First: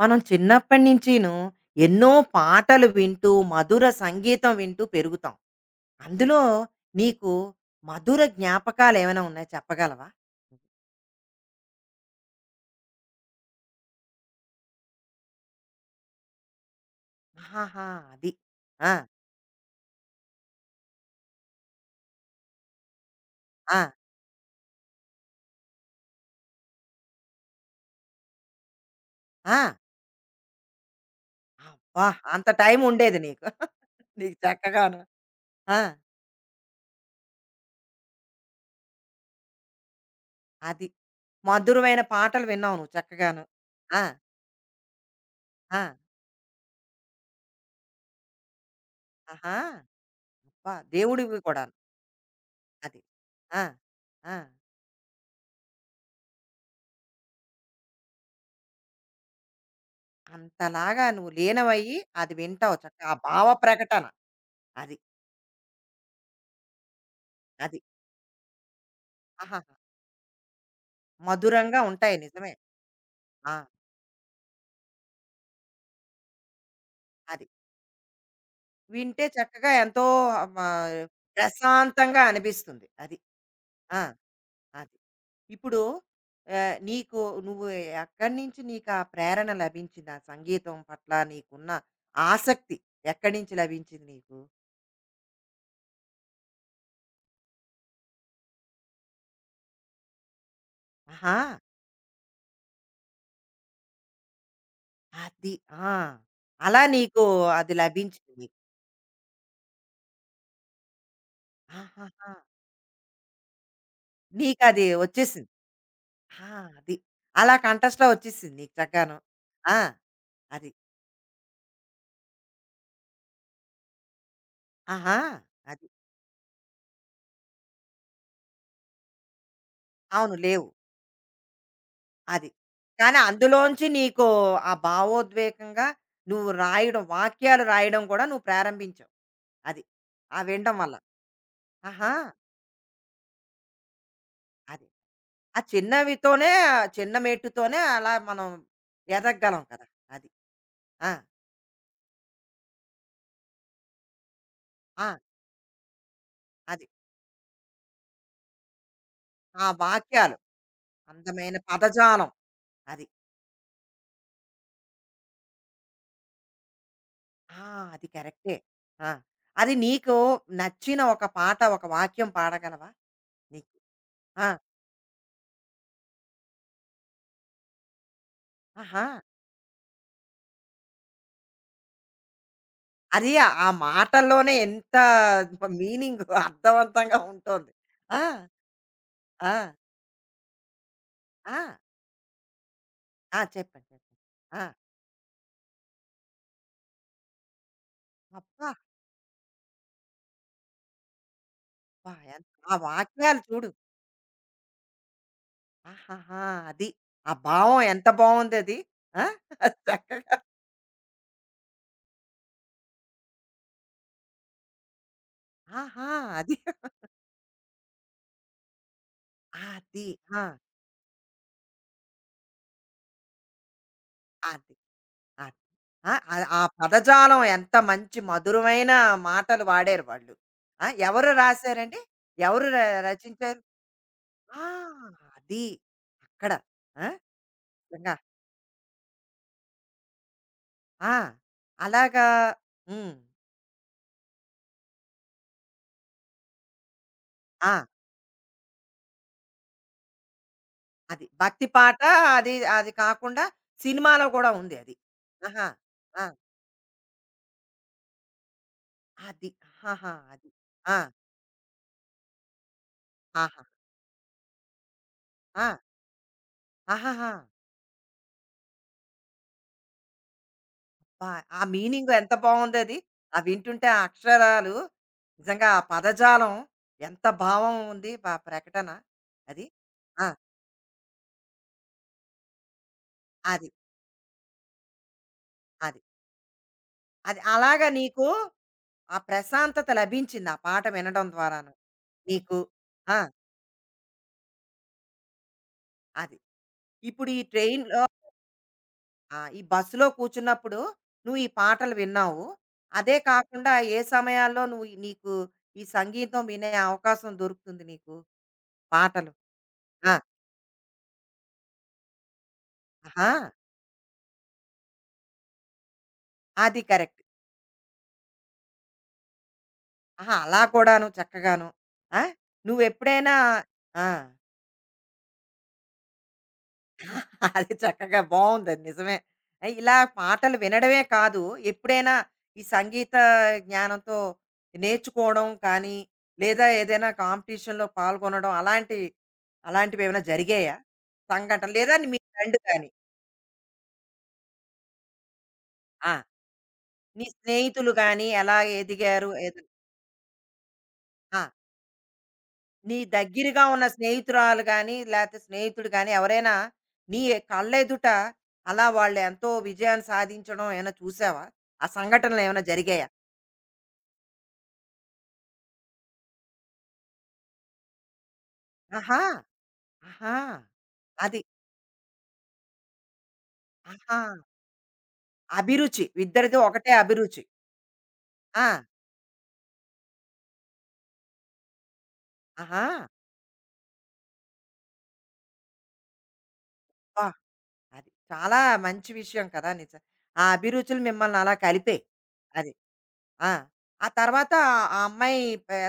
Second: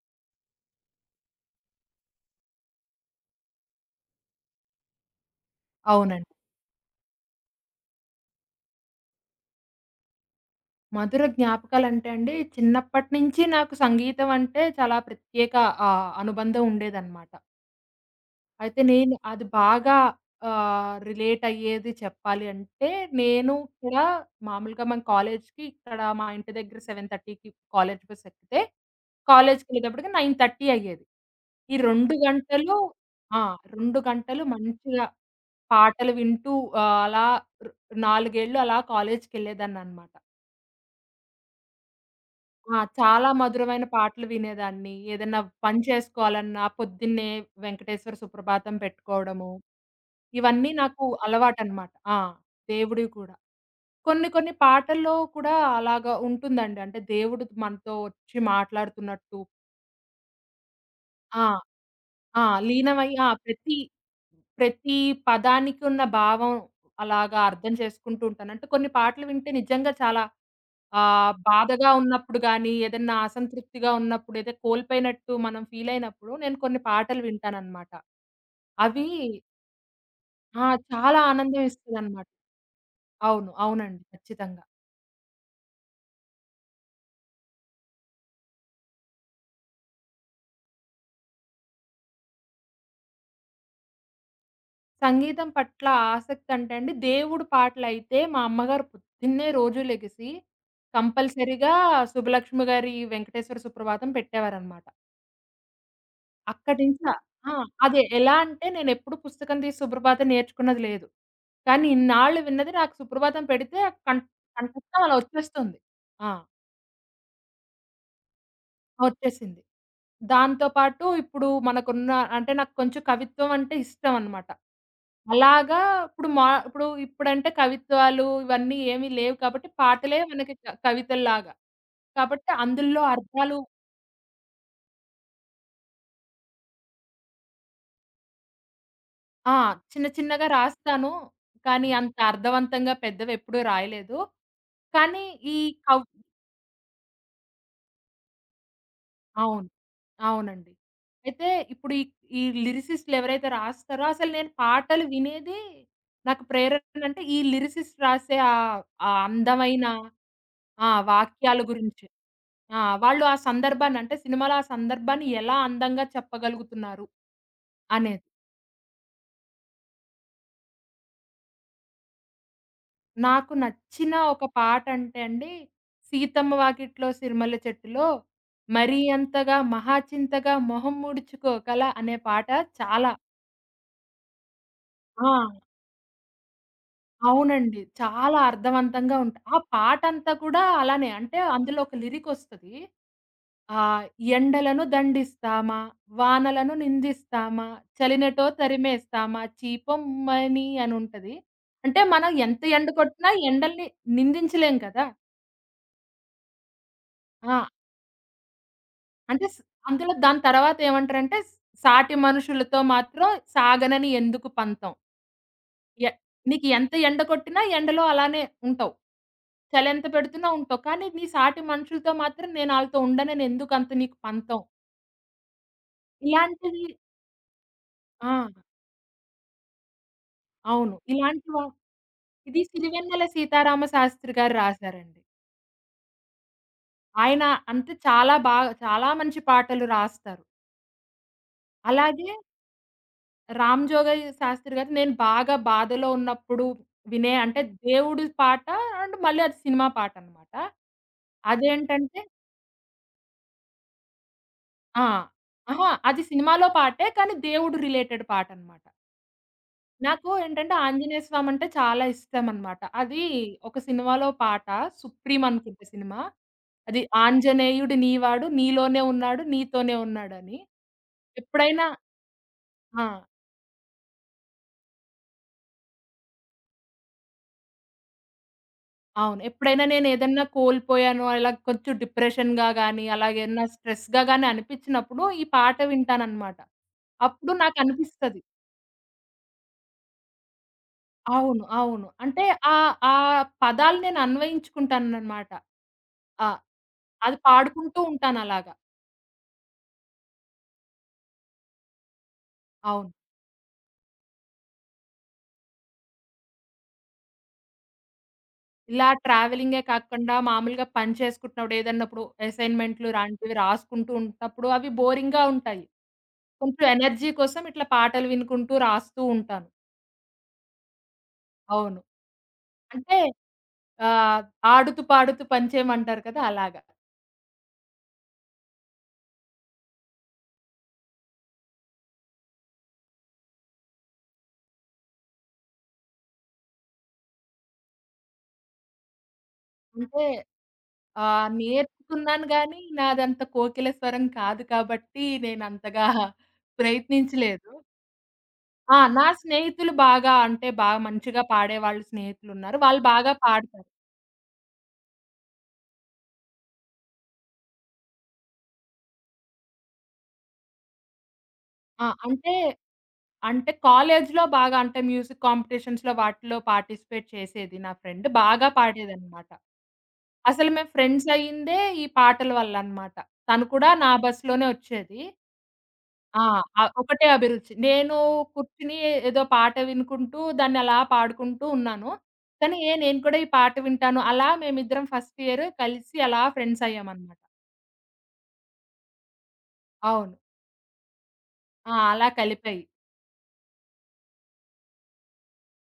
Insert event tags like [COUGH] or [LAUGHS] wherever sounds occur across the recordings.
మనం చిన్నప్పటి నుంచీను ఎన్నో పాటలు వింటూ, మధుర సంగీతం వింటూ పెరుగుతాం. అవునండి. అందులో నీకు మధుర జ్ఞాపకాలేమైనా ఉన్నాయా, చెప్పగలవా? మధుర జ్ఞాపకాలంటే అండి, చిన్నప్పటి నుంచి నాకు సంగీతం అంటే చాలా ప్రత్యేక అనుబంధం ఉండేదనమాట. ఆహాహా! అది. అయితే ఆ! నేను అది బాగా రిలేట్ అయ్యేది చెప్పాలి అంటే, నేను ఆ! కూడా మామూలుగా మన కాలేజ్‌కి ఇక్కడ మా ఇంటి దగ్గర 7:30కి కాలేజ్ బస్ ఎక్కితే, ఆ! కాలేజ్‌కెళ్ళేటప్పటికి 9:30 అయ్యేది. ఈ అబ్బా! 2 అంత గంటలు టైం ఉండేది ఆ! నీకు. [LAUGHS] 2 నీకు గంటలు చక్కగాను. మంచిగా ఆ! పాటలు వింటూ అలా ర్ 4 ఏళ్ళు అలా కాలేజ్‌కెళ్ళేదాన్ననమాట. అది. మధురమైన పాటలు విన్నావు ఆ! నువ్వు చాలా చక్కగాను. మధురమైన ఆ! పాటలు వినేదాన్ని. ఏదన్నా ఆ! పని చేసుకోవాలన్నా పొద్దున్నే వెంకటేశ్వర సుప్రభాతం పెట్టుకోవడము. ఆహా! ఇవన్నీ అబ్బా! నాకు దేవుడివి కూడాను. అలవాటనమాట. ఆ! అది. దేవుడివి కూడా. ఆ! కొన్ని ఆ! కొన్ని పాటల్లో కూడా అలాగా ఉంటుందండి. అంటే దేవుడు మనతో వచ్చి మాట్లాడుతున్నట్టు అంతలాగా నువ్వు ఆ! లీనమయ్యి అది ఆ! వింటావు చక్కగా. లీనమై ఆ ఆ! భావ ప్రతి, ప్రకటన ప్రతి అది. పదానికి ఉన్న భావం అలాగా అర్థం అది. చేసుకుంటూ ఉంటాను. అంటే కొన్ని పాటలు వింటే ఆహాహా! నిజంగా చాలా మధురంగా బాధగా ఉంటాయి ఉన్నప్పుడు నిజమే. గానీ, ఏదన్నా ఆ! అసంతృప్తిగా ఉన్నప్పుడు, ఏదో కోల్పోయినట్టు మనం ఫీలయినప్పుడు, నేను కొన్ని పాటలు అది. వింటాననమాట. అవి వింటే చక్కగా ఎంతో మ ఆ! చాలా ఆనందం ప్రశాంతంగా ఇస్తదనమాట. అనిపిస్తుంది. అది. అవును. ఆ! అవునండి. ఖచ్చితంగా. అది. ఇప్పుడు నీకు నువ్వు ఎక్కడి నుంచి నీకా ప్రేరణ లభించింది? ఆ సంగీతం పట్ల నీకున్న ఆసక్తి ఎక్కడి నుంచి లభించింది నీకు? సంగీతం పట్ల ఆసక్తంటే అండి, దేవుడు పాటలయితే మా అమ్మగారు పొద్దున్నే రోజు లెగిసి, ఆహా! కంపల్సరీగా 'సుబ్బలక్ష్మి' గారి 'వెంకటేశ్వర సుప్రభాతం' పెట్టేవారనమాట. అది. ఆ! అక్కడి అలా నుంచి ఆ! నీకు ఆ, అది అదే. ఎలా లభించింది. అంటే నేనెప్పుడు పుస్తకం తీసి సుప్రభాతం నేర్చుకున్నది లేదు. కానీ ఆహాహా! ఇన్నాళ్ళు విన్నది నాకు సుప్రభాతం పెడితే కం నీకది కంఠస్థం అలా వచ్చేసింది. వచ్చేస్తుంది. ఆ! ఆ! అది. అలా కంటెస్ట్‌లో వచ్చేసింది నీకు చక్కను. వచ్చేసింది. ఆ! దాంతో అది. పాటు ఇప్పుడు మనకున్న అంటే నాకు కొంచెం కవిత్వం అంటే ఇష్టం అన్నమాట. ఆహా! అలాగా అది. ఇప్పుడు మా ఇప్పుడు ఇప్పుడంటే కవిత్వాలు ఇవన్నీ ఏమీ లేవు కాబట్టి పాటలే అవును, మనకి లేవు. కవితల్లాగా. అది. కాబట్టి అందులో కానీ అర్థాలు అందులోంచి నీకు ఆ భావోద్వేగంగా నువ్వు రాయడం, వాక్యాలు రాయడం కూడా నువ్వు ప్రారంభించావు. ఆ! అది. చిన్న ఆ చిన్నగా వినడం వల్ల. రాస్తాను. కానీ ఆహా! అంత అర్థవంతంగా పెద్దవెప్పుడూ రాయలేదు. అది. కానీ ఈ ఆ కవ్ చిన్నవితోనే ఆ చిన్న మెట్టుతోనే అలా మనం ఎదగగలం అవును. కదా! అది. అవునండి. ఆ! అయితే ఇప్పుడు ఈ ఈ లిరిసిస్ట్‌లు ఎవరైతే రాస్తారో అసలు నేను పాటలు ఆ! వినేది నాకు అది. ప్రేరణ అంటే ఈ లిరిసిస్ట్ రాసే ఆ ఆ అందమైన వాక్యాలు ఆ! అందమైన వాక్యాల గురించి. పదజాలం. ఆ! అది. వాళ్ళు ఆ సందర్భాన్ని అంటే సినిమాలో ఆ సందర్భాన్ని ఎలా అందంగా చెప్పగలుగుతున్నారు ఆ! అది అనేది. కరెక్టే. ఆ! అది నీకు నచ్చిన ఒక పాట, ఒక వాక్యం పాడగలవా? నాకు నీకు నచ్చిన ఒక ఆ! పాటంటే అండి, 'సీతమ్మ వాకిట్లో సిరిమల్లె చెట్టులో' 'మరీ ఆహా! అంతగా మహాచింతగా మొహం ముడుచుకోకల' అనే పాట చాలా అది ఆ మాటల్లోనే ఎంత ఆ! మీనింగ్, అర్థవంతంగా ఉంటోంది. అవునండి. ఆ! చాలా అర్థవంతంగా ఉంట ఆ! ఆ పాటంతా కూడా అలానే అంటే ఆ! అందులో ఒక లిరికొస్తది. ఆ! చెప్పండి, ఆహ్, చెప్పండి. ఆ! ఎండలను దండిస్తామా, వానలను నిందిస్తామా, చలినెటో అబ్బా! తరిమేస్తామా చీపొమ్మని అనుంటది. అంటే అబ్బా! మనం ఎంత ఆ ఎండ కొట్టినా వాక్యాలు చూడు. ఎండల్ని నిందించలేం కదా! ఆహాహా! అది. ఆ ఆ! భావం ఎంత బావుందది. ఆ! అంటే స్ అందులో చక్కగా దాని తర్వాత ఏమంటారంటే సాటి మనుషులతో మాత్రం సాగనని ఎందుకు పంతం. ఆహా! ఎ అది. నీకు ఎంత ఎండ కొట్టినా ఎండలో అలానే ఉంటావు. చలెంత అది. ఆ! పెడుతున్నా ఉంటావు. కానీ నీ సాటి మనుషులతో మాత్రం నేను ఆళ్ళతో ఉండనని ఎందుకంత నీకు పంతం. అది. అది. ఆ! అది ఆ ఇలాంటివి పదజాలం ఎంత మంచి ఆ! మధురమైన మాటలు వాడారు వాళ్ళు. ఆ! అవును. ఎవరు ఇలాంటివ రాశారండి? ఇది ఎవరు ర సిరివెన్నెల రచించారు? సీతారామ శాస్త్రి గారు ఆ! రాశారండి. అది. అక్కడ. ఆ! ఆయన అంతే నిజంగా. చాలా బాగా చాలా మంచి పాటలు రాస్తారు. ఆ! అలాగా అలాగే హ్మ్. 'రామ్ జోగయ్య శాస్త్రి' గారిది నేను బాగా బాధలో ఉన్నప్పుడు వినే అంటే ఆ! దేవుడి పాట అండ్ మళ్ళీ అది సినిమా పాటనమాట. అది. భక్తి పాట అదేంటంటే అది, అది కాకుండా సినిమాలో కూడా ఉంది అది. ఆ! ఆహా! అహా! అది ఆ! సినిమాలో పాటే కానీ దేవుడు రిలేటెడ్ పాటనమాట. అది. ఆహాహా! నాకు అది. ఏంటంటే ఆ! ఆంజనేయ స్వామంటే చాలా ఇష్టమనమాట. అది ఆహా! ఒక సినిమాలో పాట 'సుప్రీం' ఆ! అనుకుంటా సినిమా. అది ఆహాహా! ఆంజనేయుడు నీవాడు నీలోనే ఉన్నాడు నీతోనే ఉన్నాడని. అబ్బా! ఆ ఎప్పుడైనా మీనింగ్ ఎంత బావుందది. ఆ! ఆ వింటుంటే ఆ అక్షరాలు నిజంగా ఆ పదజాలం ఎంత భావం ఉంది ఆ ప్రకటన అవును. అది. ఎప్పుడైనా ఆ! నేనేదన్నా కోల్పోయాను అలా కొంచెం డిప్రెషన్‌గా గానీ, అలాగేమన్నా అది. స్ట్రెస్‌గా గానీ అనిపిచ్చినప్పుడు ఈ పాట అది. వింటాననమాట. అది. అప్పుడు అలాగా నీకు నాకనిపిస్తది. ఆ ప్రశాంతత లభించింది ఆ పాట వినడం అవును. ద్వారాను అవును. అంటే నీకు. ఆ ఆ! పదాలు నేను అన్వయించుకుంటాననమాట. అది. ఆ! ఇప్పుడు అది ఈ పాడుకుంటూ ట్రైన్‌లో ఉంటానలాగా. ఆ! ఈ బస్సులో కూర్చున్నప్పుడు నువ్వు ఈ పాటలు విన్నావు. అవును. అదే కాకుండా ఏ సమయాల్లో నువ్వు నీకు ఈ సంగీతం వినే అవకాశం దొరుకుతుంది నీకు? ఇలా పాటలు. ట్రావెలింగే ఆ! కాకుండా మామూలుగా పని చేసుకుంటున్నప్పుడు ఏదన్నప్పుడు అసైన్‌మెంట్లు ఆహా! లాంటివి రాసుకుంటూ ఉంటప్పుడు అవి బోరింగ్‌గా ఉంటాయి. అది కొంచెం కరెక్ట్. ఎనర్జీ కోసం ఇట్లా పాటలు వినుకుంటూ రాస్తూ ఉంటాను. ఆహా! అలా కూడాను చక్కగాను. అవును. ఆ! అంటే నువ్వెప్పుడైనా ఆ! ఆహ్, ఆడుతూ పాడుతూ పంచేయమంటారు కదా! అలాగా. [LAUGHS] అది చక్కగా బావుందది నిజమే. ఇలా పాటలు వినడమే కాదు, ఎప్పుడైనా ఈ సంగీత జ్ఞానంతో నేర్చుకోవడం కానీ, లేదా ఏదైనా కాంపిటీషన్‌లో పాల్గొనడం, అలాంటి అలాంటివేమైనా అంటే జరిగాయా? సంఘటన లేదా మీ నేర్చుకున్నాను ఫ్రెండ్ గానీ, గాని. నాదంత కోకిల స్వరం కాదు కాబట్టి, నేనంతగా ఆ! నీ ప్రయత్నించలేదు. స్నేహితులు గాని ఎలా ఆ! నా ఎదిగారు? ఏది స్నేహితులు బాగా అంటే, బాగా ఆ! మంచిగా పాడేవాళ్ళు స్నేహితులున్నారు. నీ వాళ్ళు బాగా దగ్గరగా ఉన్న పాడతారు. స్నేహితురాలు గాని, లేతే స్నేహితుడు గాని ఎవరైనా నీ కళ్ళెదుట అలా వాళ్ళు ఎంతో విజయాన్ని సాధించడం ఏమైనా చూసావా? ఆ ఆ! సంఘటనలు అంటే, ఏమైనా జరిగాయా? అంటే కాలేజీలో బాగా అంటే, మ్యూజిక్ కాంపిటీషన్స్‌లో వాటిలో పార్టిసిపేట్ చేసేది నా ఫ్రెండ్. బాగా ఆహా! పాడేదనమాట. ఆహా! అసలు మేము అది. ఫ్రెండ్సయ్యిందే ఈ పాటల వల్లనమాట. తను కూడా నా ఆహా! బస్‌లోనే ఒచ్చేది. అభిరుచి. ఆ! ఇద్దరిది ఒకటే ఒకటే అభిరుచి. అభిరుచి. నేను ఆ! కూర్చొని ఏదో పాట వినుకుంటూ దాన్ని అలా పాడుకుంటూ ఉన్నాను. కానీ ఆహా! ఏ నేను కూడా ఈ పాట వింటాను. అలా మేమిద్దరం ఫస్ట్ ఇయర్ కలిసి అలా ఫ్రెండ్స్ అబ్బా! అయ్యామనమాట. అది చాలా మంచి విషయం కదా! నిజం. అవును. ఆ అభిరుచులు మిమ్మల్ని అలా ఆ! కలిపాయి. అలా అది. కలిపాయి. ఆ! ఆ తర్వాత ఆ అమ్మాయి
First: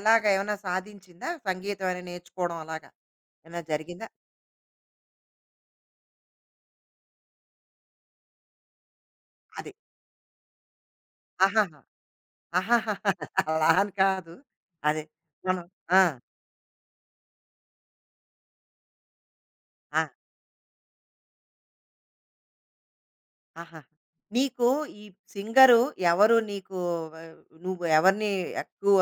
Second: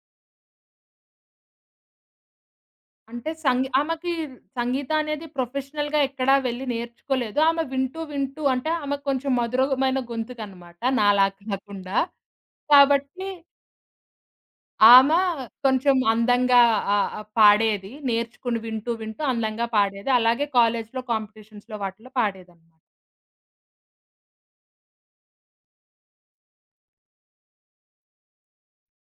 ఎలాగ ఏమైనా సాధించిందా? సంగీతం ఏమైనా నేర్చుకోవడం అలాగా? అంటే ఏమైనా సంగీ జరిగిందా? ఆమెకి సంగీతం అనేది ప్రొఫెషనల్‌గా ఎక్కడా వెళ్లి నేర్చుకోలేదు. ఆమె వింటూ వింటూ అంటే ఆమెకు కొంచెం అది. మధురమైన గొంతుకనమాట నాలా ఆహాహా! కాకుండా. ఆహాహా! కాబట్టి అలా అని కాదు. అదే. ఆమ మనం కొంచెం ఆ! అందంగా ఆహ్, ఆహ్, పాడేది. నేర్చుకుని వింటూ, వింటూ అందంగా ఆ! పాడేది. అలాగే కాలేజ్‌లో కాంపిటీషన్స్‌లో వాటిలో పాడేదనమాట. ఆహాహా! నీకు ఈ సింగరు ఎవరు నీకు ఆహ్, నువ్వు ఎవరిని ఎక్కువ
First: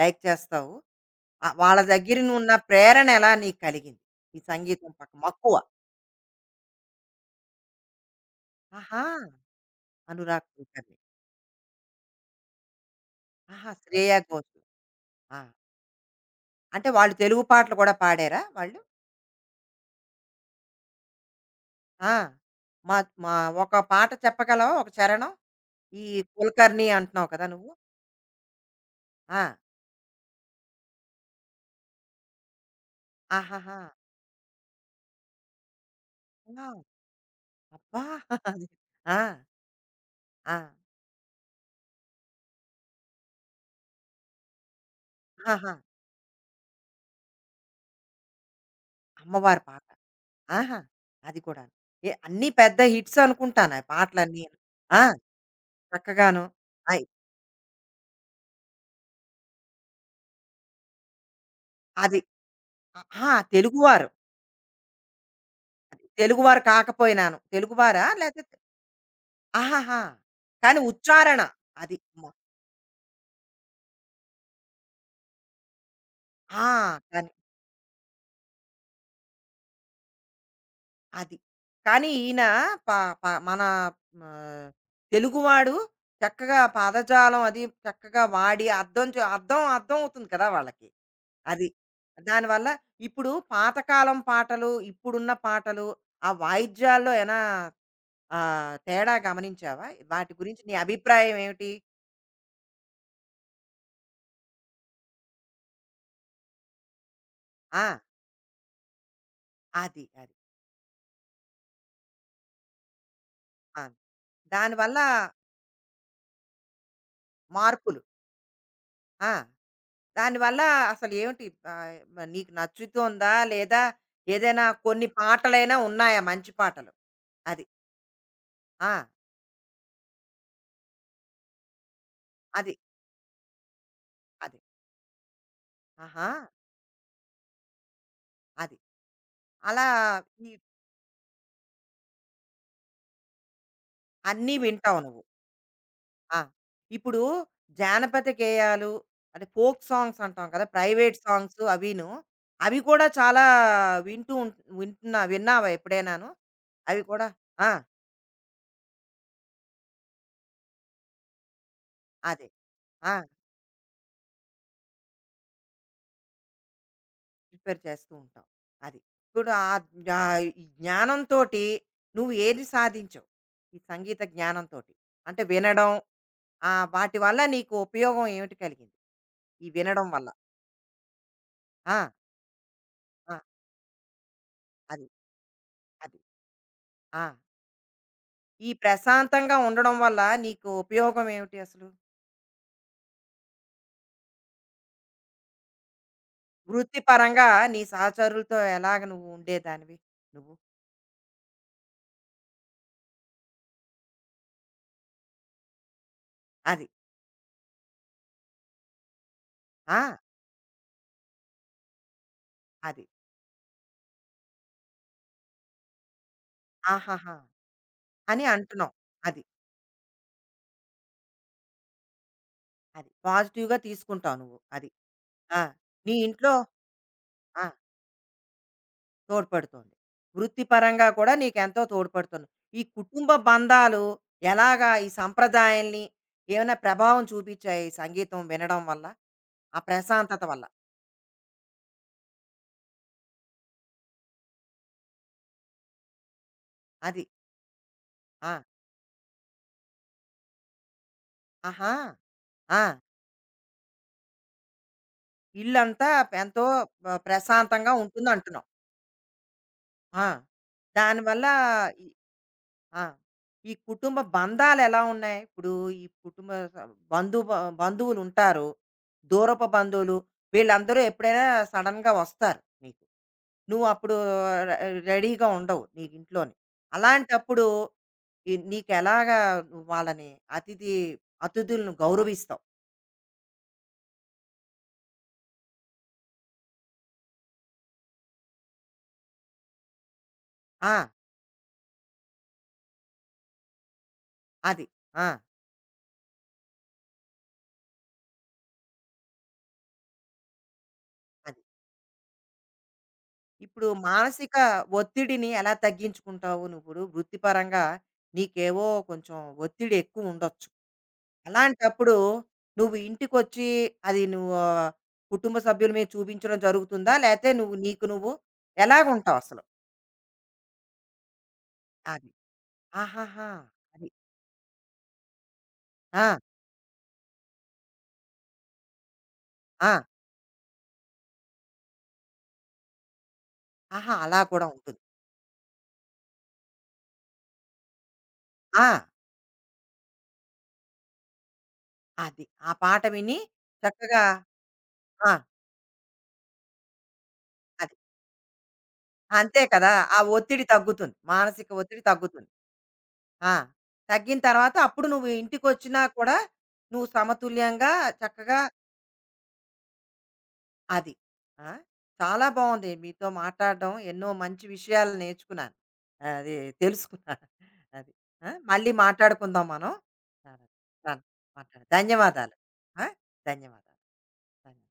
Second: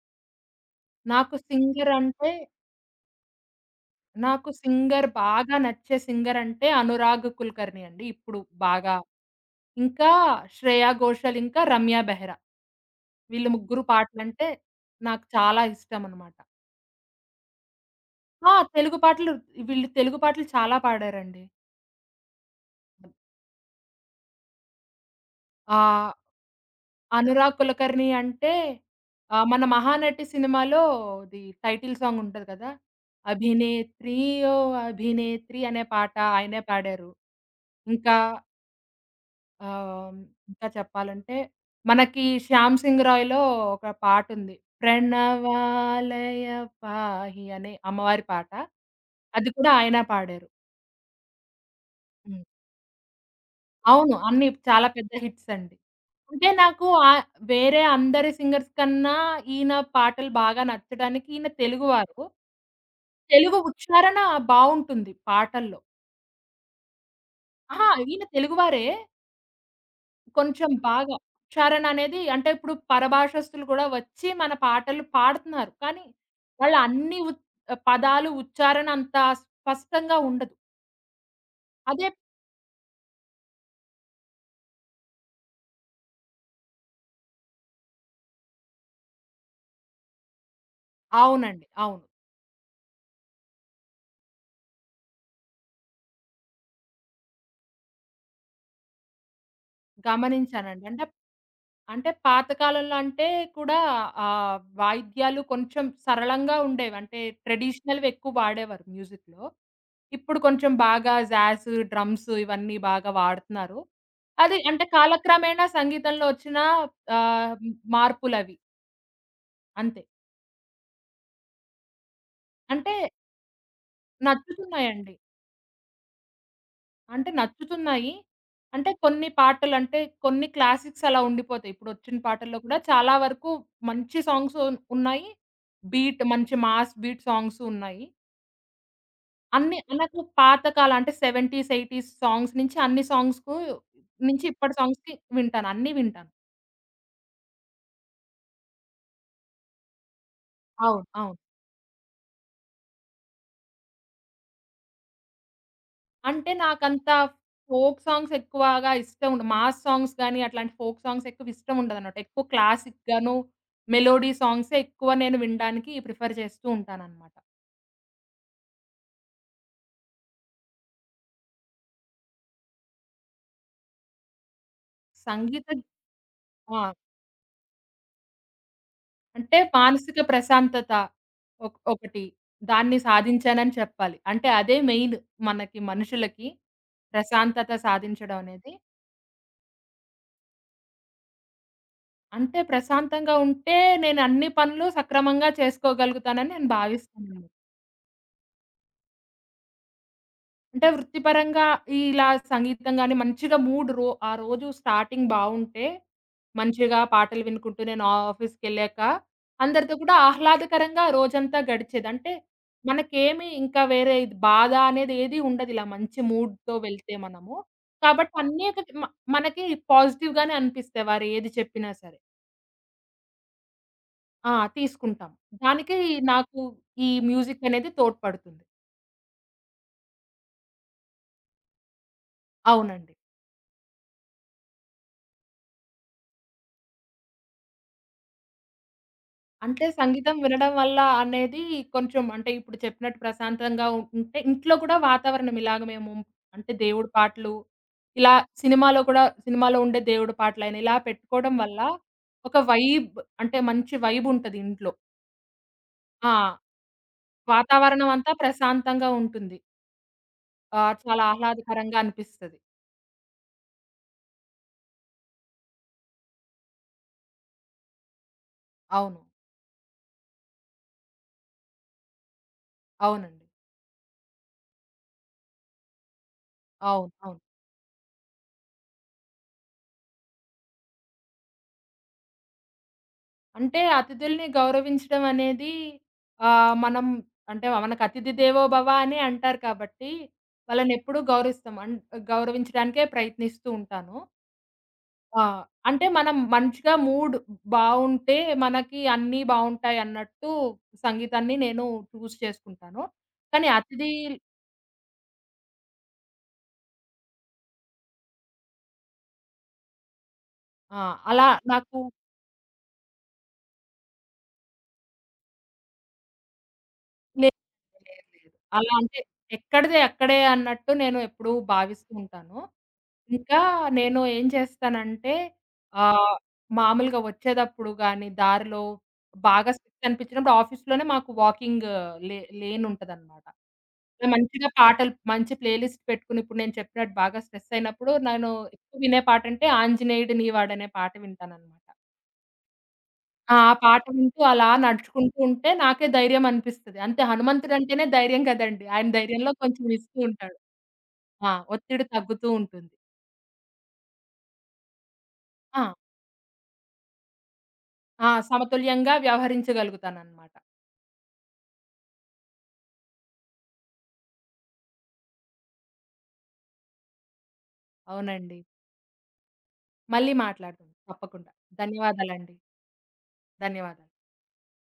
లైక్ చేస్తావు? నాకు వాళ్ళ సింగర్ దగ్గర అంటే నున్న ప్రేరణ ఎలా నీకు కలిగింది? ఈ నాకు సంగీతం సింగర్ పక్క మక్కువ. బాగా నచ్చే సింగర్ అంటే అనురాగ్ కుల్కర్ణి అండి. ఇప్పుడు బాగా. ఆహా! ఇంకా అనురాగ్ శ్రేయా కుల్కర్ణి. ఘోషల్, ఇంకా రమ్య బెహ్రా. వీళ్ళు ఆహా! ముగ్గురు శ్రేయ పాటలంటే ఘోషల్. నాకు ఆ! చాలా ఇష్టమనమాట. అంటే వాళ్ళు తెలుగు పాటలు కూడా పాడారా ఆ! వాళ్ళు? తెలుగు పాటలు వీళ్ళు తెలుగు పాటలు చాలా పాడారండి. ఆ! మా మా ఒక పాట చెప్పగలవా? ఒక చరణం? ఆ! ఈ కుల్కర్ణి అంటున్నావు కదా అనురాగ్ నువ్వు? కులకర్ణి అంటే ఆ! మన 'మహానటి' సినిమాలో ఇది టైటిల్ సాంగ్ ఉంటది కదా! ఆహాహా! 'అభినేత్రి ఓ అభినేత్రి' అనే పాట ఆయనే ఆ! పాడారు. అబ్బా! ఇంకా అది. ఆ! ఆహ్, ఆ! ఇంకా చెప్పాలంటే మనకి 'శ్యామ్ సింగ్ రాయ్‌లో' ఒక పాటుంది. ఆహా! 'ప్రణవాలయ పాహి' అనే అమ్మవారి పాట. అది అమ్మవారి కూడా పాట. ఆయన పాడారు. ఆహా! అది కూడాను. ఏ హ్మ్. అన్నీ పెద్ద హిట్స్ అనుకుంటాను ఆ అవును. అన్నీ పాటలన్నీను. చాలా ఆ! పెద్ద హిట్స్ అండి. చక్కగాను. అంటే నాకు అయి వేరే అందరి సింగర్స్ కన్నా ఈయన పాటలు బాగా నచ్చడానికి ఈయన అది. తెలుగువారు. అహా! తెలుగు తెలుగువారు. ఉచ్చారణ బావుంటుంది పాటల్లో. తెలుగువారు కాకపోయినాను. అహా! తెలుగువారా? ఈయన లేకపోతే తెలుగువారే. ఆహాహా! కొంచెం కానీ బాగా ఉచ్చారణ ఉచ్చారణ అది. అనేది మ అంటే ఇప్పుడు పరభాషస్తులు కూడా వచ్చి మన పాటలు పాడుతున్నారు. కానీ ఆ! వాళ్ళ అన్ని కానీ ఉ పదాలు ఉచ్చారణ అంత స్పష్టంగా ఉండదు. అది. అదే కానీ ఈయన ప ప మన ఆహ్, తెలుగువాడు చక్కగా పదజాలం అది చక్కగా వాడి అర్థం చే అర్థం అర్థం అవుతుంది కదా వాళ్ళకి. అవునండి. అది. అవును. దానివల్ల ఇప్పుడు పాతకాలం పాటలు, ఇప్పుడున్న పాటలు, ఆ వాయిద్యాల్లో ఏనా తేడా గమనించావా? వాటి గురించి నీ గమనించానండి. అంటే అభిప్రాయం ఏమిటి? అంటే పాత కాలంలో అంటే కూడా వాయిద్యాలు కొంచెం సరళంగా ఉండేవి. అంటే ఆ! ట్రెడిషనల్‌వి ఎక్కువ వాడేవారు మ్యూజిక్‌లో. అది. అది. ఇప్పుడు కొంచెం బాగా జాజ్, డ్రమ్స్ ఇవన్నీ బాగా వాడుతున్నారు. ఆ! అది అంటే దానివల్ల కాలక్రమేణా సంగీతంలో వచ్చిన ఆహ్, మార్పులు. మార్పులవి ఆ! అంతే. దానివల్ల అసలు ఏమిటి మరి నీకు అంటే నచ్చుతోందా? లేదా ఏదైనా కొన్ని నచ్చుతున్నాయండి. పాటలైనా ఉన్నాయా మంచి పాటలు? అంటే అది. నచ్చుతున్నాయి. అంటే ఆ! కొన్ని పాటలంటే కొన్ని క్లాసిక్స్ అలా ఉండిపోతాయి. ఇప్పుడొచ్చిన పాటల్లో అది. కూడా చాలా వరకు మంచి అది. సాంగ్స్ ఉన్నాయి. బీట్ ఆహా! మంచి మాస్ బీట్ సాంగ్స్ ఉన్నాయి. అది. అన్ని అలా నాకు ఈ పాత కాలం అంటే 70స్, 80స్ సాంగ్స్ నుంచి అన్ని సాంగ్స్‌కు నుంచి అన్నీ ఇప్పటి వింటావు సాంగ్స్‌కి నువ్వు. వింటాను. అన్నీ వింటాను. ఆ! ఇప్పుడు జానపద గేయాలు అంటే ఫోక్ సాంగ్స్ అంటాం కదా! అవును. ప్రైవేట్ అవును. సాంగ్స్ అవిను. అవి కూడా చాలా వింటూ ఉం వింటున్నా విన్నావా ఎప్పుడైనాను? అంటే అవి నాకంతా కూడా ఆ! ఫోక్ సాంగ్స్ ఎక్కువగా ఇష్టం ఉండవు. మాస్ సాంగ్స్ గాని, అట్లాంటి ఫోక్ సాంగ్స్ ఎక్కువ ఇష్టం ఉండదనమాట. ఎక్కువ అదే. ఆ! క్లాసిక్‌గాను, మెలోడీ సాంగ్సే ఎక్కువ నేను వినడానికి ప్రిఫర్ చేస్తూ ఉంటాననమాట. ప్రిపేర్ చేస్తూ ఉంటాం. అది. ఇప్పుడు ఆ జ్ఞా ఈ జ్ఞానంతోటి నువ్వు ఏది సాధించావు? ఈ సంగీత జ్ఞానంతోటి. అంటే సంగీత వినడం ఆ! వాటి వల్ల నీకు ఉపయోగం ఏమిటి కలిగింది? అంటే ఈ వినడం మానసిక వల్ల? ప్రశాంతత ఆ! ఒకటి. దాన్ని ఆ! సాధించానని చెప్పాలి. అంటే అదే అది. మెయిన్ మనకి అది. మనుషులకి ఆ! ప్రశాంతత సాధించడం ఈ అనేది. ప్రశాంతంగా ఉండడం వల్ల నీకు ఉపయోగం ఏమిటి అసలు? అంటే ప్రశాంతంగా ఉంటే నేను అన్ని పనులు సక్రమంగా చేసుకోగలుగుతానని నేను భావిస్తున్నాను. వృత్తిపరంగా నీ సహచరులతో ఎలాగ నువ్వు ఉండేదానివి నువ్వు? అంటే వృత్తిపరంగా ఇలా సంగీతం గాని మంచిగా మూడ్ రో ఆ రోజు స్టార్టింగ్ బావుంటే, అది. మంచిగా పాటలు వినుకుంటూ నేను ఆఫీస్‌కెళ్ళాక అందరితో ఆ! కూడా ఆహ్లాదకరంగా రోజంతా గడిచేది. అంటే అది. మనకేమి ఇంకా వేరే ఇది బాధ అనేది ఏది ఉండదు. ఇలా మంచి మూడ్‌తో వెళ్తే ఆహాహా! మనము. కాబట్టి అని అన్నీ ఒక అంటున్నావు. మ అది. మనకి పాజిటివ్‌గానే అనిపిస్తాయి. వారు ఏది చెప్పినా సరే. అది. పాజిటివ్‌గా తీసుకుంటావు ఆ! నువ్వు. అది. తీసుకుంటాం. ఆ! దానికి నీ ఇంట్లో నాకు ఈ ఆ! మ్యూజిక్ అనేది తోడ్పడుతుంది. తోడ్పడుతోంది. వృత్తిపరంగా కూడా నీకెంతో తోడ్పడుతుంది. ఈ అవునండి. కుటుంబ బంధాలు ఎలాగా ఈ సంప్రదాయాల్ని ఏమైనా ప్రభావం చూపించాయా ఈ సంగీతం వినడం వల్ల? ఆ అంటే సంగీతం ప్రశాంతత వల్ల? వినడం వల్ల అనేది కొంచెం అంటే ఇప్పుడు చెప్పినట్టు ప్రశాంతంగా ఉంటే ఇంట్లో కూడా వాతావరణం ఇలాగ మేము అంటే దేవుడి అది. పాటలు ఇలా ఆ! సినిమాలో కూడా సినిమాలో ఉండే దేవుడి పాటలైన ఇలా పెట్టుకోవడం వల్ల ఆహా! ఒక ఆ! వైబ్ అంటే మంచి వైబ్ ఉంటది ఇంట్లో. ఇల్లంతా ఆ! ఎంతో ప్రశాంతంగా వాతావరణం ఉంటుంది అంతా అంటున్నాం. ప్రశాంతంగా ఉంటుంది. ఆ చాలా దానివల్ల ఆహ్లాదకరంగా ఈ అనిపిస్తది. ఆ, ఈ కుటుంబ బంధాలు ఎలా ఉన్నాయి ఇప్పుడు ఈ కుటుంబ స- బంధువులు ఉంటారు అవును. దూరపు బంధువులు వీళ్ళందరూ ఎప్పుడైనా సడన్ గా వస్తారు నీకు అవునండి. నువ్వు అప్పుడు రె- రెడీగా ఉండవు నీ ఇంట్లోని అవును. అలాంటప్పుడు నీకు ఎలాగా నువ్వు వాళ్ళని అతిథి అతిథులను గౌరవిస్తావు అంటే అతిథుల్ని గౌరవించడం అనేది మనం అంటే మనకు అతిథి దేవో భవ అని అంటారు కాబట్టి, ఆ, వాళ్ళనెప్పుడూ గౌరవిస్తాం. గౌరవించడానికే ప్రయత్నిస్తూ ఉంటాను. అది ఆ, ఆ! అంటే మనం మంచిగా మూడ్ బావుంటే మనకి అన్నీ బావుంటాయి అన్నట్టు సంగీతాన్ని అది నేను చూజ్ చేసుకుంటాను. కానీ ఇప్పుడు అతిథి మానసిక ఒత్తిడిని ఎలా తగ్గించుకుంటావు నువ్వు? వృత్తిపరంగా నీకేవో కొంచెం ఒత్తిడి ఎక్కువ ఉండొచ్చు. ఆ! అలా నాకు అలాంటప్పుడు నువ్వు ఇంటికొచ్చి అది నువ్వు కుటుంబ సభ్యుల మీద చూపించడం జరుగుతుందా? లేతే లేదు. నువ్వు నీకు లేదు. నువ్వు లేదు. అలా అంటే ఎలాగుంటావసలు? ఎక్కడిది అక్కడే అన్నట్టు నేను ఎప్పుడూ భావిస్తూ అది. ఉంటాను. ఆహాహా! ఇంకా అది. నేను ఏం చేస్తానంటే ఆ! ఆహ్, మామూలుగా వచ్చేదప్పుడు గానీ, దారిలో బాగా ఆ! స్ట్రెస్ అనిపించినప్పుడు ఆఫీస్‌లోనే మాకు వాకింగ్ లేన్ ఉంటదనమాట. ఆహా! అలా కూడా మంచిగా ఉంటుంది. పాటలు మంచి ప్లేలిస్ట్ పెట్టుకుని ఇప్పుడు నేను చెప్పినట్టు బాగా స్ట్రెస్ అయినప్పుడు నేను ఆ! ఎక్కువ వినే పాటంటే ఆంజనేయుడు నీవాడనే పాట వింటాననమాట. అది. ఆ పాట విని ఆ ఆ పాట చక్కగా వింటూ అలా ఆ! నడుచుకుంటూ ఉంటే నాకే ధైర్యం అనిపిస్తది. అంతే అది. హనుమంతుడంటేనే ధైర్యం కదండీ! ఆయన ధైర్యంలో అంతే కొంచెం కదా! ఇస్తూ ఆ ఉంటాడు. ఒత్తిడి తగ్గుతుంది. ఆ! మానసిక ఒత్తిడి ఒత్తిడి తగ్గుతుంది. తగ్గుతూ ఉంటుంది. ఆ! తగ్గిన తర్వాత అప్పుడు నువ్వు ఆ! ఇంటికొచ్చినా కూడా నువ్వు సమతుల్యంగా ఆ! చక్కగా సమతుల్యంగా వ్యవహరించగలుగుతానన్నమాట. అది. ఆ! చాలా బావుంది మీతో మాట్లాడడం. ఎన్నో మంచి విషయాలు నేర్చుకున్నాను. అది తెలుసుకున్నాను. అది. ఆ! అవునండి. మళ్ళీ మాట్లాడుకుందాం మనం. మళ్ళీ సరే, మాట్లాడదాం. సరే, తప్పకుండా. మాట్లాడదాం. ధన్యవాదాలు. ధన్యవాదాలండి. ఆ! ధన్యవాదాలు, ధన్యవాదాలు. ధన్యవాదాలు.